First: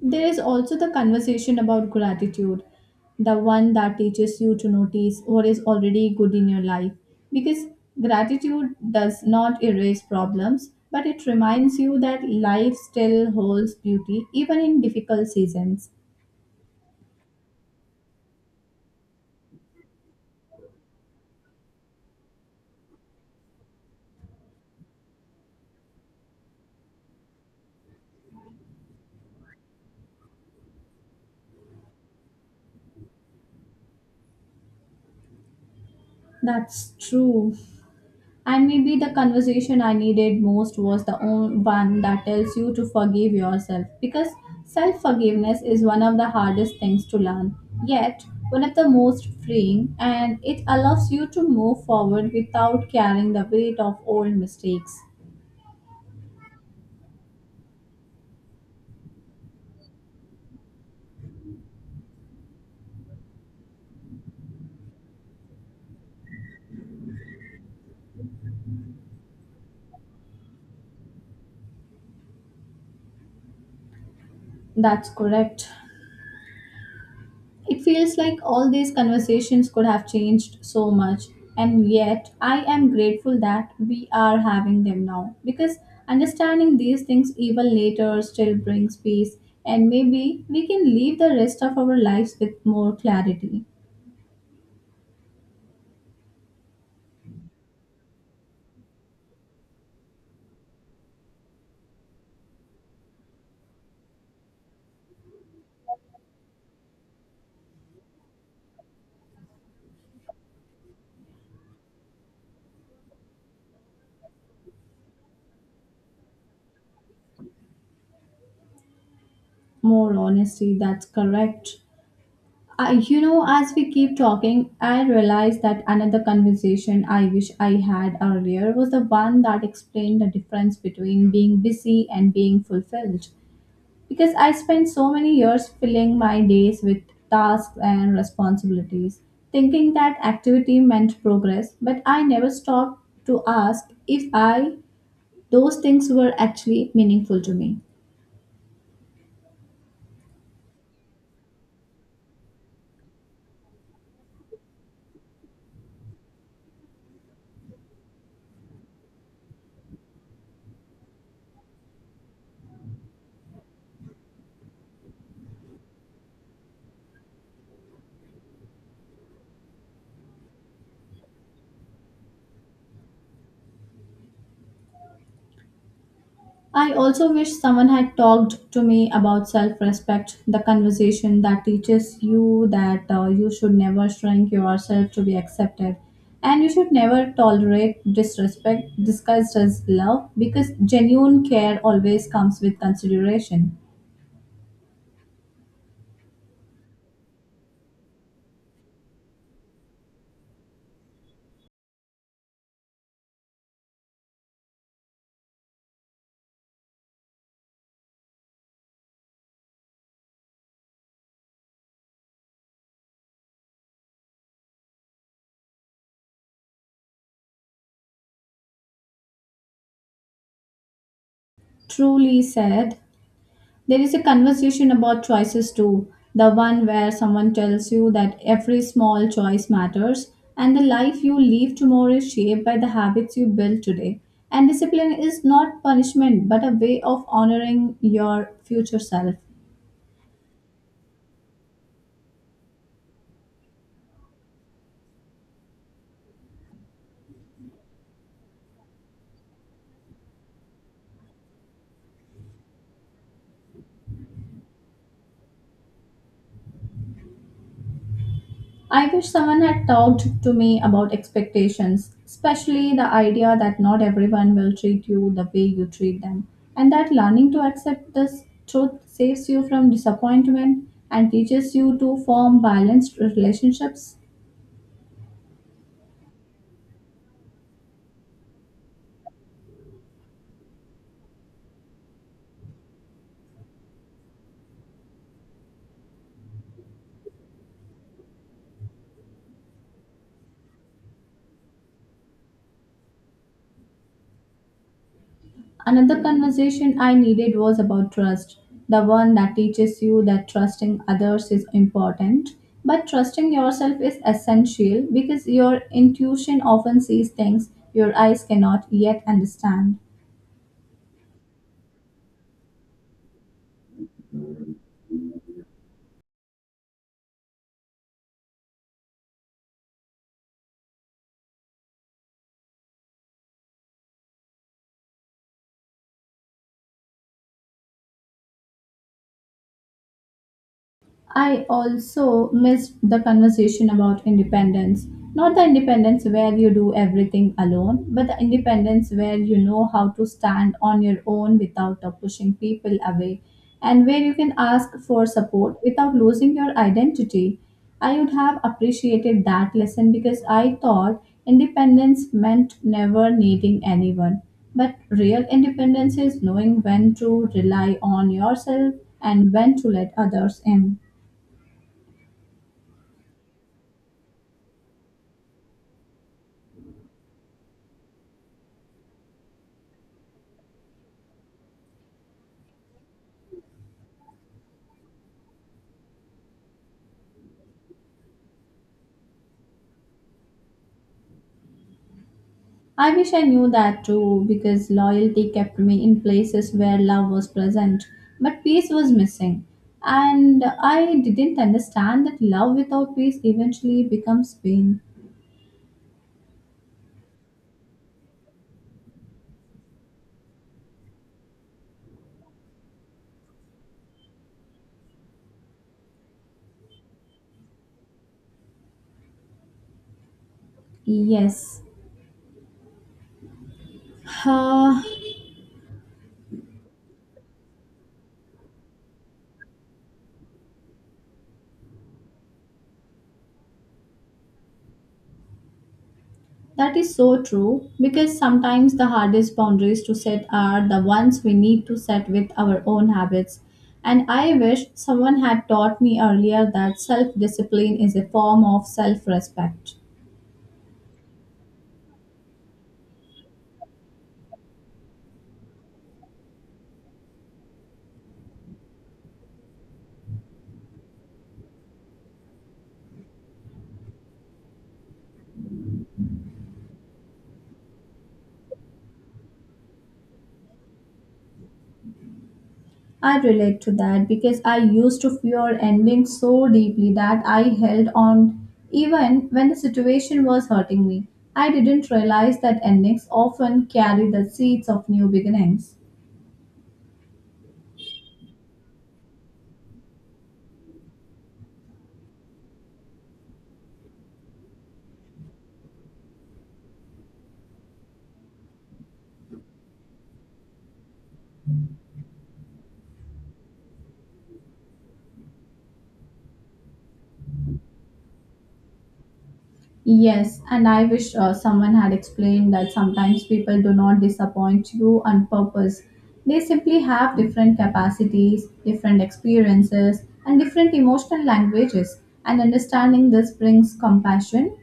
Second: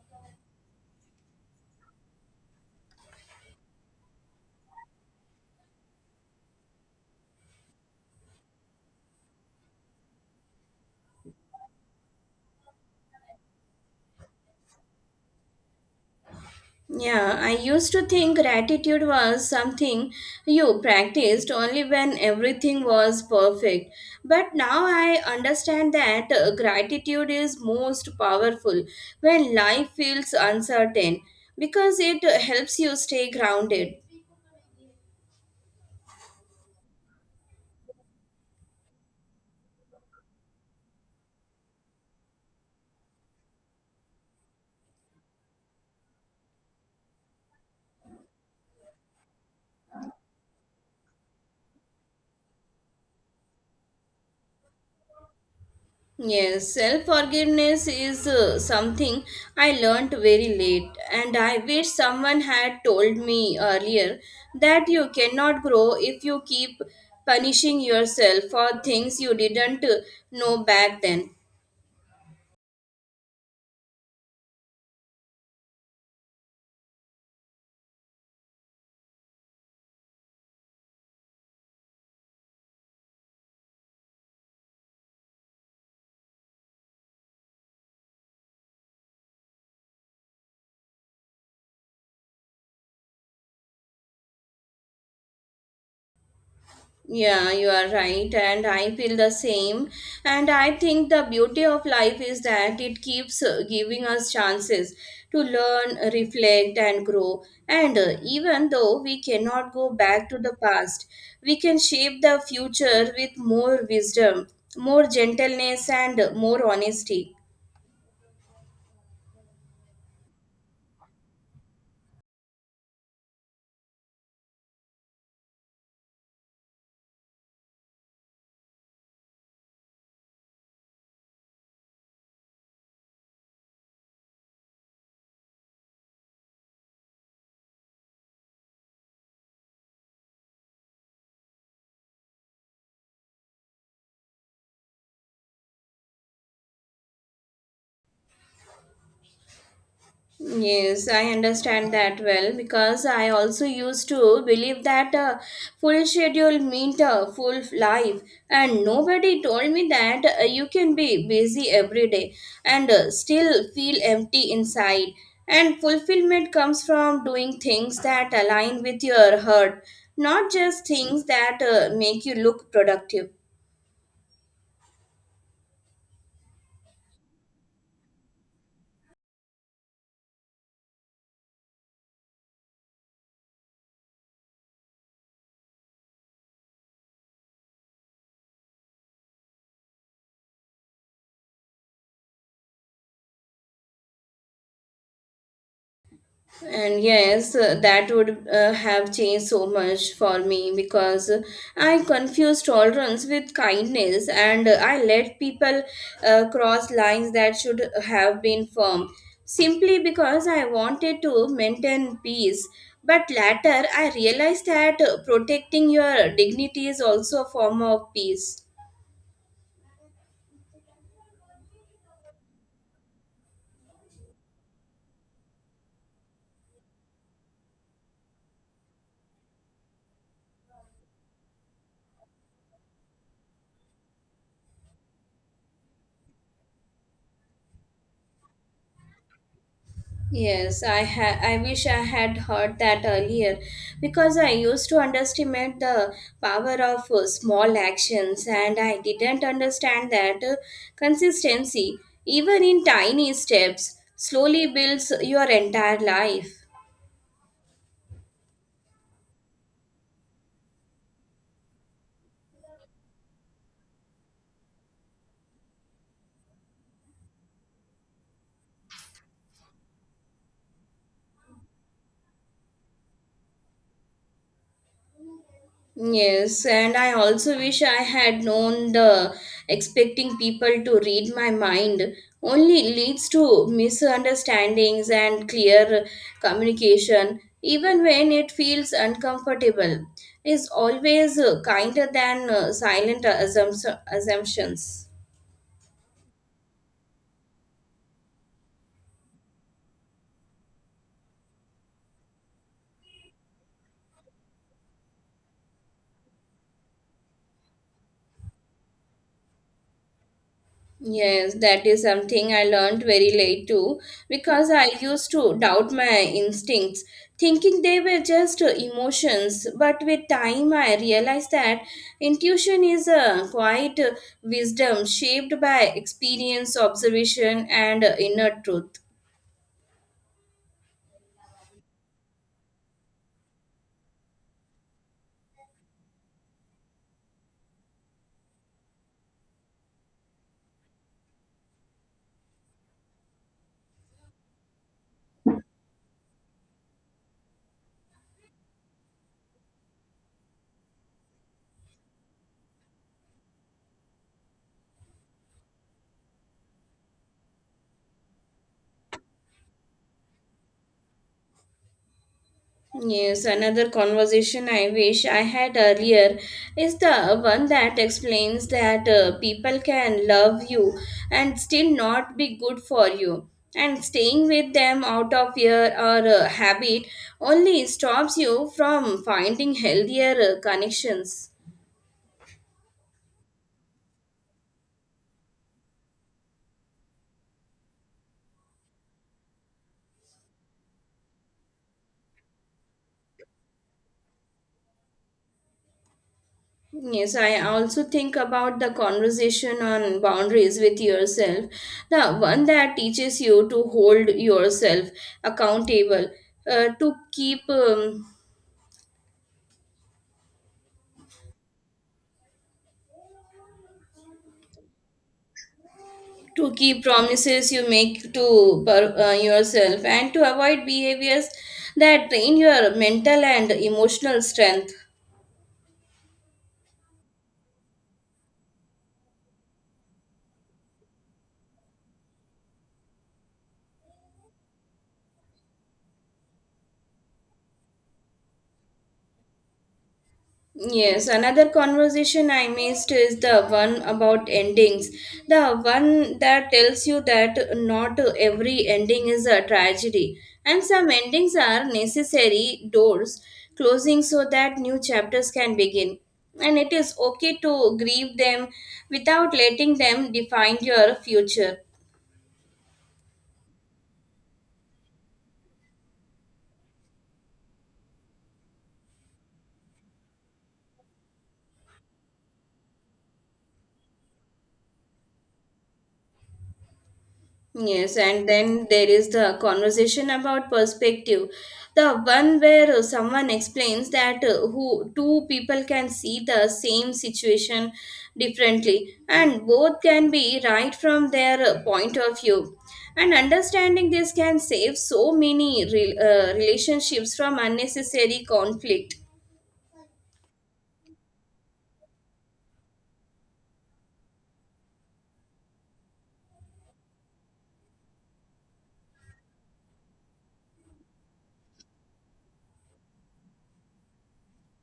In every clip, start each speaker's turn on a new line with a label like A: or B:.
A: There is also the conversation about gratitude, the one that teaches you to notice what is already good in your life, because gratitude does not erase problems, but it reminds you that life still holds beauty even in difficult seasons.
B: Yeah, I used to think gratitude was something you practiced only when everything was perfect. But now I understand that gratitude is most powerful when life feels uncertain because it helps you stay grounded.
A: That's true. And maybe the conversation I needed most was the one that tells you to forgive yourself, because self forgiveness is one of the hardest things to learn, yet one of the most freeing, and it allows you to move forward without carrying the weight of old mistakes.
B: Yes, self forgiveness is something I learnt very late, and I wish someone had told me earlier that you cannot grow if you keep punishing yourself for things you didn't know back then.
A: That's correct. It feels like all these conversations could have changed so much, and yet I am grateful that we are having them now, because understanding these things even later still brings peace, and maybe we can live the rest of our lives with more clarity,
B: Yeah, you are right, and I feel the same. And I think the beauty of life is that it keeps giving us chances to learn, reflect, and grow. And even though we cannot go back to the past, we can shape the future with more wisdom, more gentleness, and more honesty.
A: more honesty. That's correct. I, you know, as we keep talking, I realize that another conversation I wish I had earlier was the one that explained the difference between being busy and being fulfilled, because I spent so many years filling my days with tasks and responsibilities, thinking that activity meant progress, but I never stopped to ask if I those things were actually meaningful to me.
B: Yes, I understand that well because I also used to believe that a full schedule meant a full life, and nobody told me that you can be busy every day and still feel empty inside. And fulfillment comes from doing things that align with your heart, not just things that make you look productive.
A: I also wish someone had talked to me about self respect, the conversation that teaches you that you should never shrink yourself to be accepted, and you should never tolerate disrespect disguised as love, because genuine care always comes with consideration.
B: And yes, that would have changed so much for me because I confused tolerance with kindness and I let people cross lines that should have been firm simply because I wanted to maintain peace. But later, I realized that protecting your dignity is also a form of peace.
A: Truly said. There is a conversation about choices too, the one where someone tells you that every small choice matters, and the life you live tomorrow is shaped by the habits you build today. And discipline is not punishment but a way of honoring your future self.
B: Yes, I wish I had heard that earlier because I used to underestimate the power of small actions and I didn't understand that consistency, even in tiny steps, slowly builds your entire life.
A: I wish someone had talked to me about expectations, especially the idea that not everyone will treat you the way you treat them, and that learning to accept this truth saves you from disappointment and teaches you to form balanced relationships.
B: Yes, and I also wish I had known the expecting people to read my mind only leads to misunderstandings and clear communication, even when it feels uncomfortable, is always kinder than silent assumptions.
A: Another conversation I needed was about trust, the one that teaches you that trusting others is important, but trusting yourself is essential, because your intuition often sees things your eyes cannot yet understand.
B: Yes, that is something I learned very late too because I used to doubt my instincts, thinking they were just emotions. But with time, I realized that intuition is a quiet wisdom shaped by experience, observation, and inner truth.
A: I also missed the conversation about independence. Not the independence where you do everything alone, but the independence where you know how to stand on your own without pushing people away, and where you can ask for support without losing your identity. I would have appreciated that lesson, because I thought independence meant never needing anyone. But real independence is knowing when to rely on yourself and when to let others in.
B: Yes, another conversation I wish I had earlier is the one that explains that people can love you and still not be good for you. And staying with them out of fear or habit only stops you from finding healthier connections.
A: I wish I knew that too, because loyalty kept me in places where love was present, but peace was missing. And I didn't understand that love without peace eventually becomes pain.
B: Yes, I also think about the conversation on boundaries with yourself, the one that teaches you to hold yourself accountable, uh, to keep um,
A: Yes. Ah,
B: to keep promises you make to yourself, and to avoid behaviors that drain your mental and emotional strength.
A: that is so true, because sometimes the hardest boundaries to set are the ones we need to set with our own habits. And I wish someone had taught me earlier that self discipline is a form of self respect.
B: Yes, another conversation I missed is the one about endings. The one that tells you that not every ending is a tragedy, and some endings are necessary doors closing so that new chapters can begin. And it is okay to grieve them without letting them define your future.
A: I relate to that, because I used to fear endings so deeply that I held on even when the situation was hurting me. I didn't realize that endings often carry the seeds of new beginnings.
B: Yes, and then there is the conversation about perspective, the one where someone explains that who two people can see the same situation differently, and both can be right from their point of view. And understanding this can save so many relationships from unnecessary conflict.
A: Yes, and I wish someone had explained that sometimes people do not disappoint you on purpose. They simply have different capacities, different experiences, and different emotional languages. And understanding this brings compassion,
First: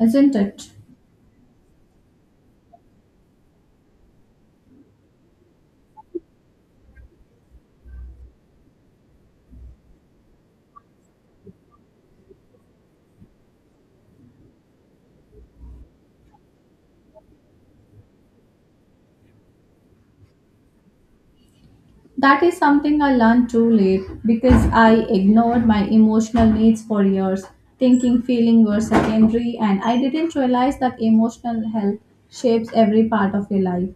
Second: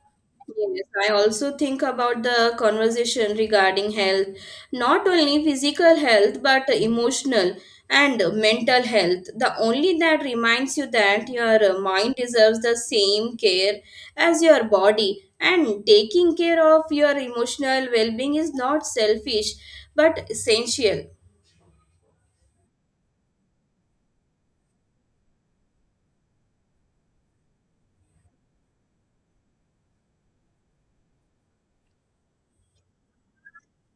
A: isn't it?
B: Yes, I also think about the conversation regarding health, not only physical health but emotional and mental health. The only that reminds you that your mind deserves the same care as your body, and taking care of your emotional well being is not selfish but essential.
A: That is something I learned too late, because I ignored my emotional needs for years, thinking feelings were secondary, and I didn't realize that emotional health shapes every part of your life.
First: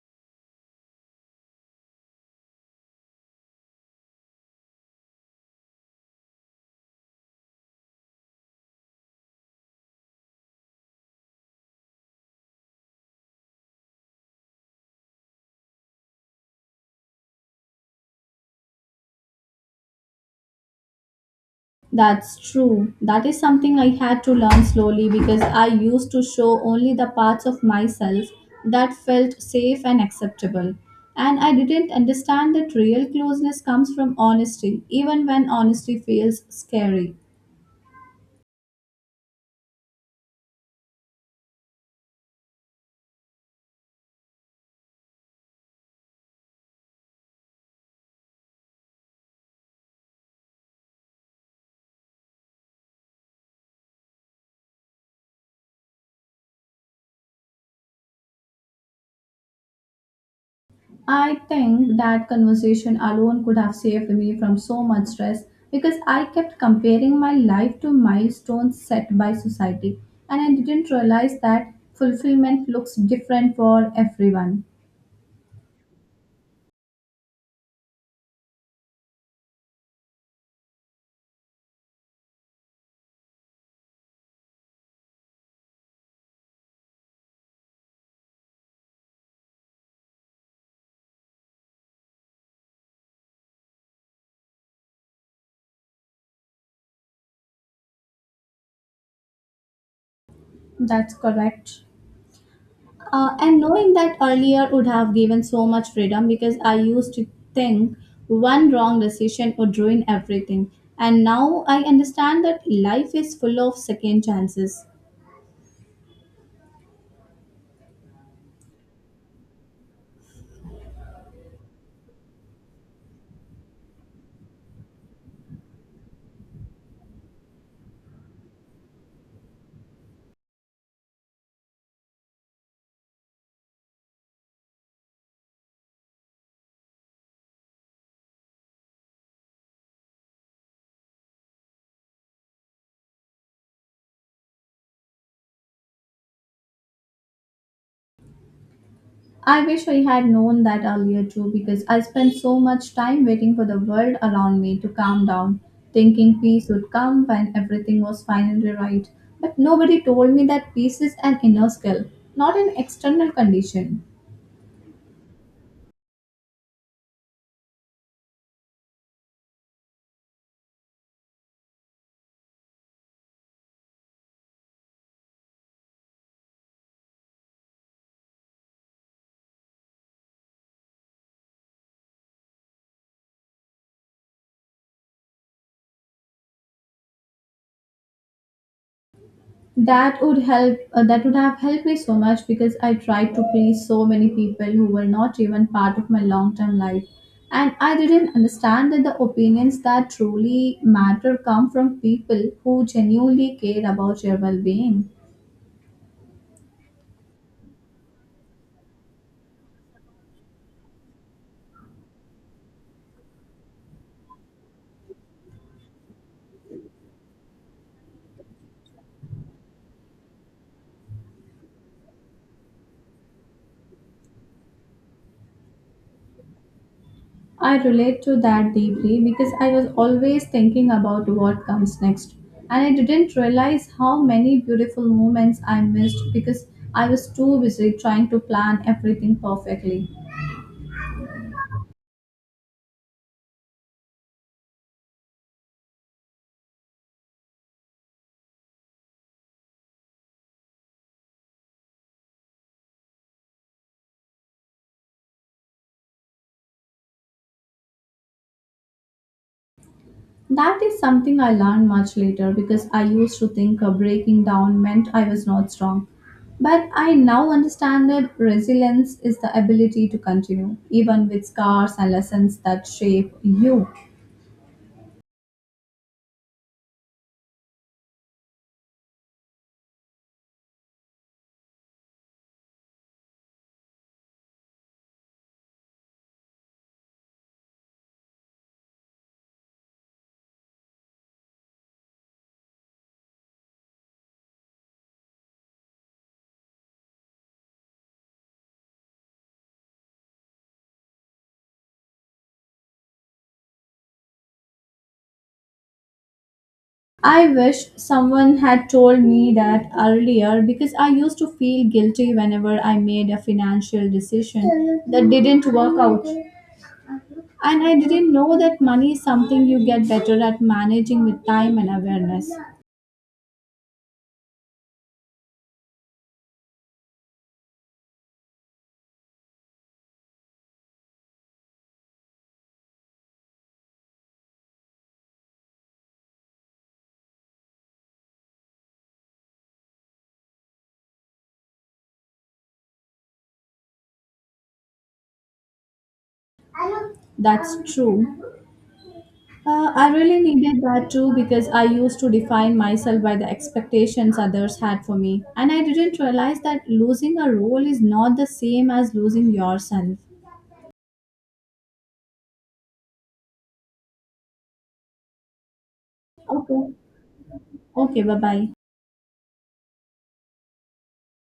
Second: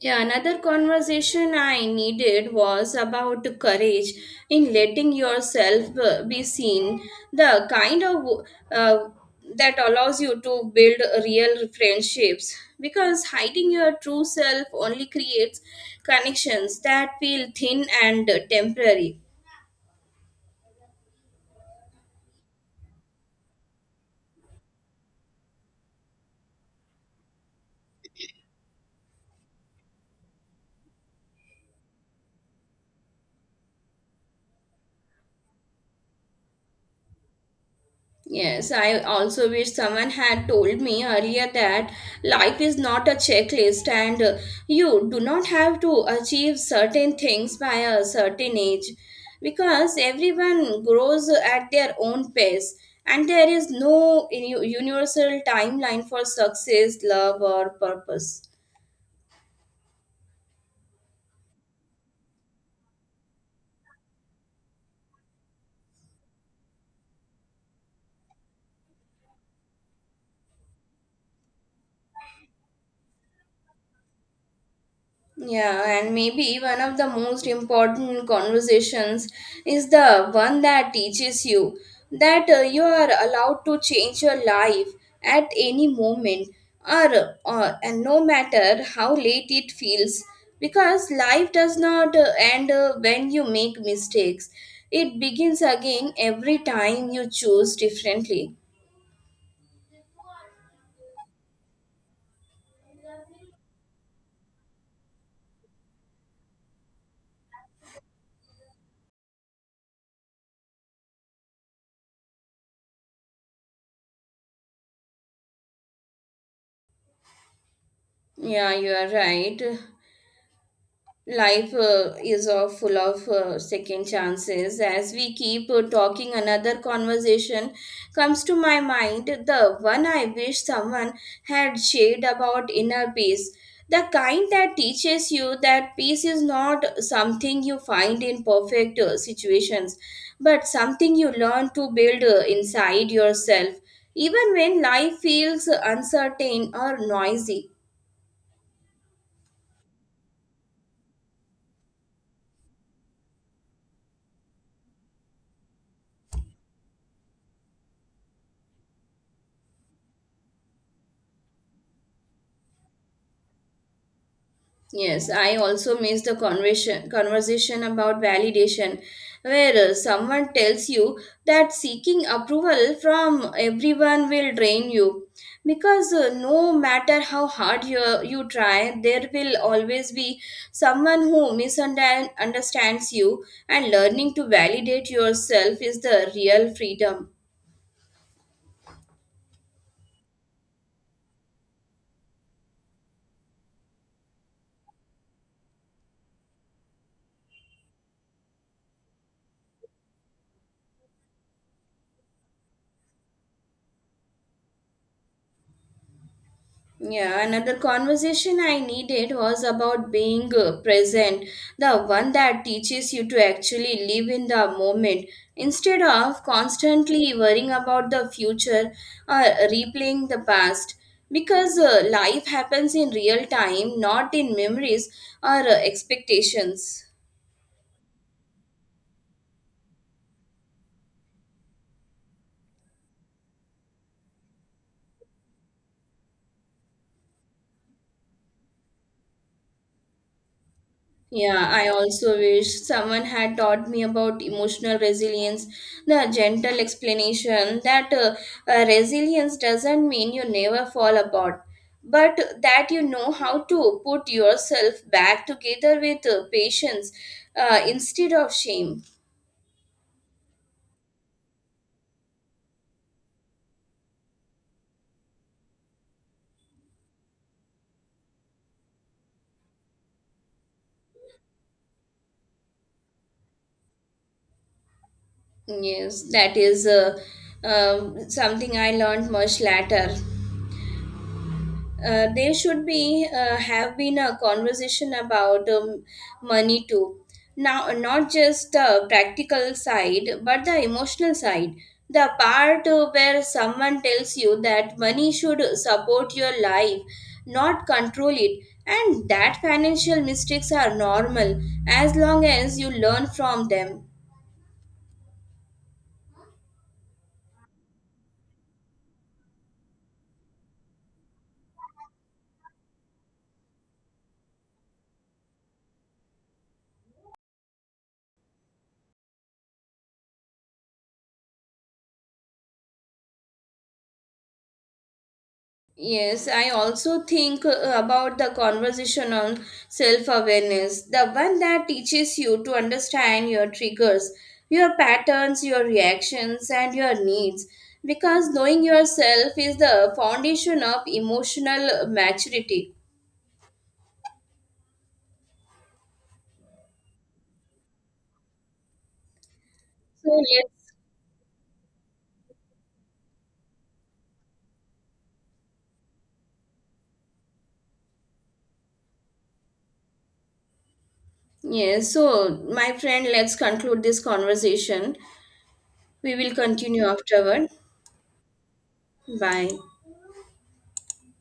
B: Yeah, another conversation I needed was about courage in letting yourself be seen, the kind of uh, that allows you to build real friendships. Because hiding your true self only creates connections that feel thin and temporary.
A: That's true. That is something I had to learn slowly, because I used to show only the parts of myself that felt safe and acceptable. And I didn't understand that real closeness comes from honesty, even when honesty feels scary.
B: Yes, I also wish someone had told me earlier that life is not a checklist and you do not have to achieve certain things by a certain age because everyone grows at their own pace and there is no universal timeline for success, love, or purpose.
A: I think that conversation alone could have saved me from so much stress, because I kept comparing my life to milestones set by society, and I didn't realize that fulfillment looks different for everyone.
B: Yeah, and maybe one of the most important conversations is the one that teaches you that you are allowed to change your life at any moment or and no matter how late it feels because life does not end when you make mistakes, it begins again every time you choose differently.
A: That's correct. And knowing that earlier would have given so much freedom, because I used to think one wrong decision would ruin everything. And now I understand that life is full of second chances.
B: Yeah, you are right. Life is full of second chances. As we keep talking, another conversation comes to my mind, the one I wish someone had shared about inner peace, the kind that teaches you that peace is not something you find in perfect situations, but something you learn to build inside yourself even when life feels uncertain or noisy.
A: I wish I had known that earlier too, because I spent so much time waiting for the world around me to calm down, thinking peace would come when everything was finally right. But nobody told me that peace is an inner skill, not an external condition.
B: Yes, I also miss the conversation about validation, where someone tells you that seeking approval from everyone will drain you, because no matter how hard you try, there will always be someone who misunderstands you, and learning to validate yourself is the real freedom.
A: That would have helped me so much, because I tried to please so many people who were not even part of my long term life, and I didn't understand that the opinions that truly matter come from people who genuinely care about your well being.
B: Yeah, another conversation I needed was about being present, the one that teaches you to actually live in the moment instead of constantly worrying about the future or replaying the past. Because life happens in real time, not in memories or expectations.
A: I relate to that deeply, because I was always thinking about what comes next, and I didn't realize how many beautiful moments I missed, because I was too busy trying to plan everything perfectly.
B: Yeah, I also wish someone had taught me about emotional resilience, the gentle explanation that resilience doesn't mean you never fall apart, but that you know how to put yourself back together with patience instead of shame.
A: That is something I learned much later, because I used to think a breaking down meant I was not strong. But I now understand that resilience is the ability to continue, even with scars and lessons that shape you.
B: Yes, that is something I learned much later. There should be have been a conversation about money too, now not just the practical side but the emotional side, the part where someone tells you that money should support your life, not control it, and that financial mistakes are normal as long as you learn from them.
A: I wish someone had told me that earlier, because I used to feel guilty whenever I made a financial decision that didn't work out. And I didn't know that money is something you get better at managing with time and awareness.
B: Yes, I also think about the conversation on self awareness, the one that teaches you to understand your triggers, your patterns, your reactions, and your needs. Because knowing yourself is the foundation of emotional maturity.
A: That's true. I really
B: So,
A: needed
B: yes,
A: that too, because I used to define myself by the expectations others had for me. And I didn't realize that losing a role is not the same as losing yourself.
B: yes. So, my friend, let's conclude this conversation. We will
A: Okay.
B: continue afterward.
A: Okay, bye bye.
B: Bye.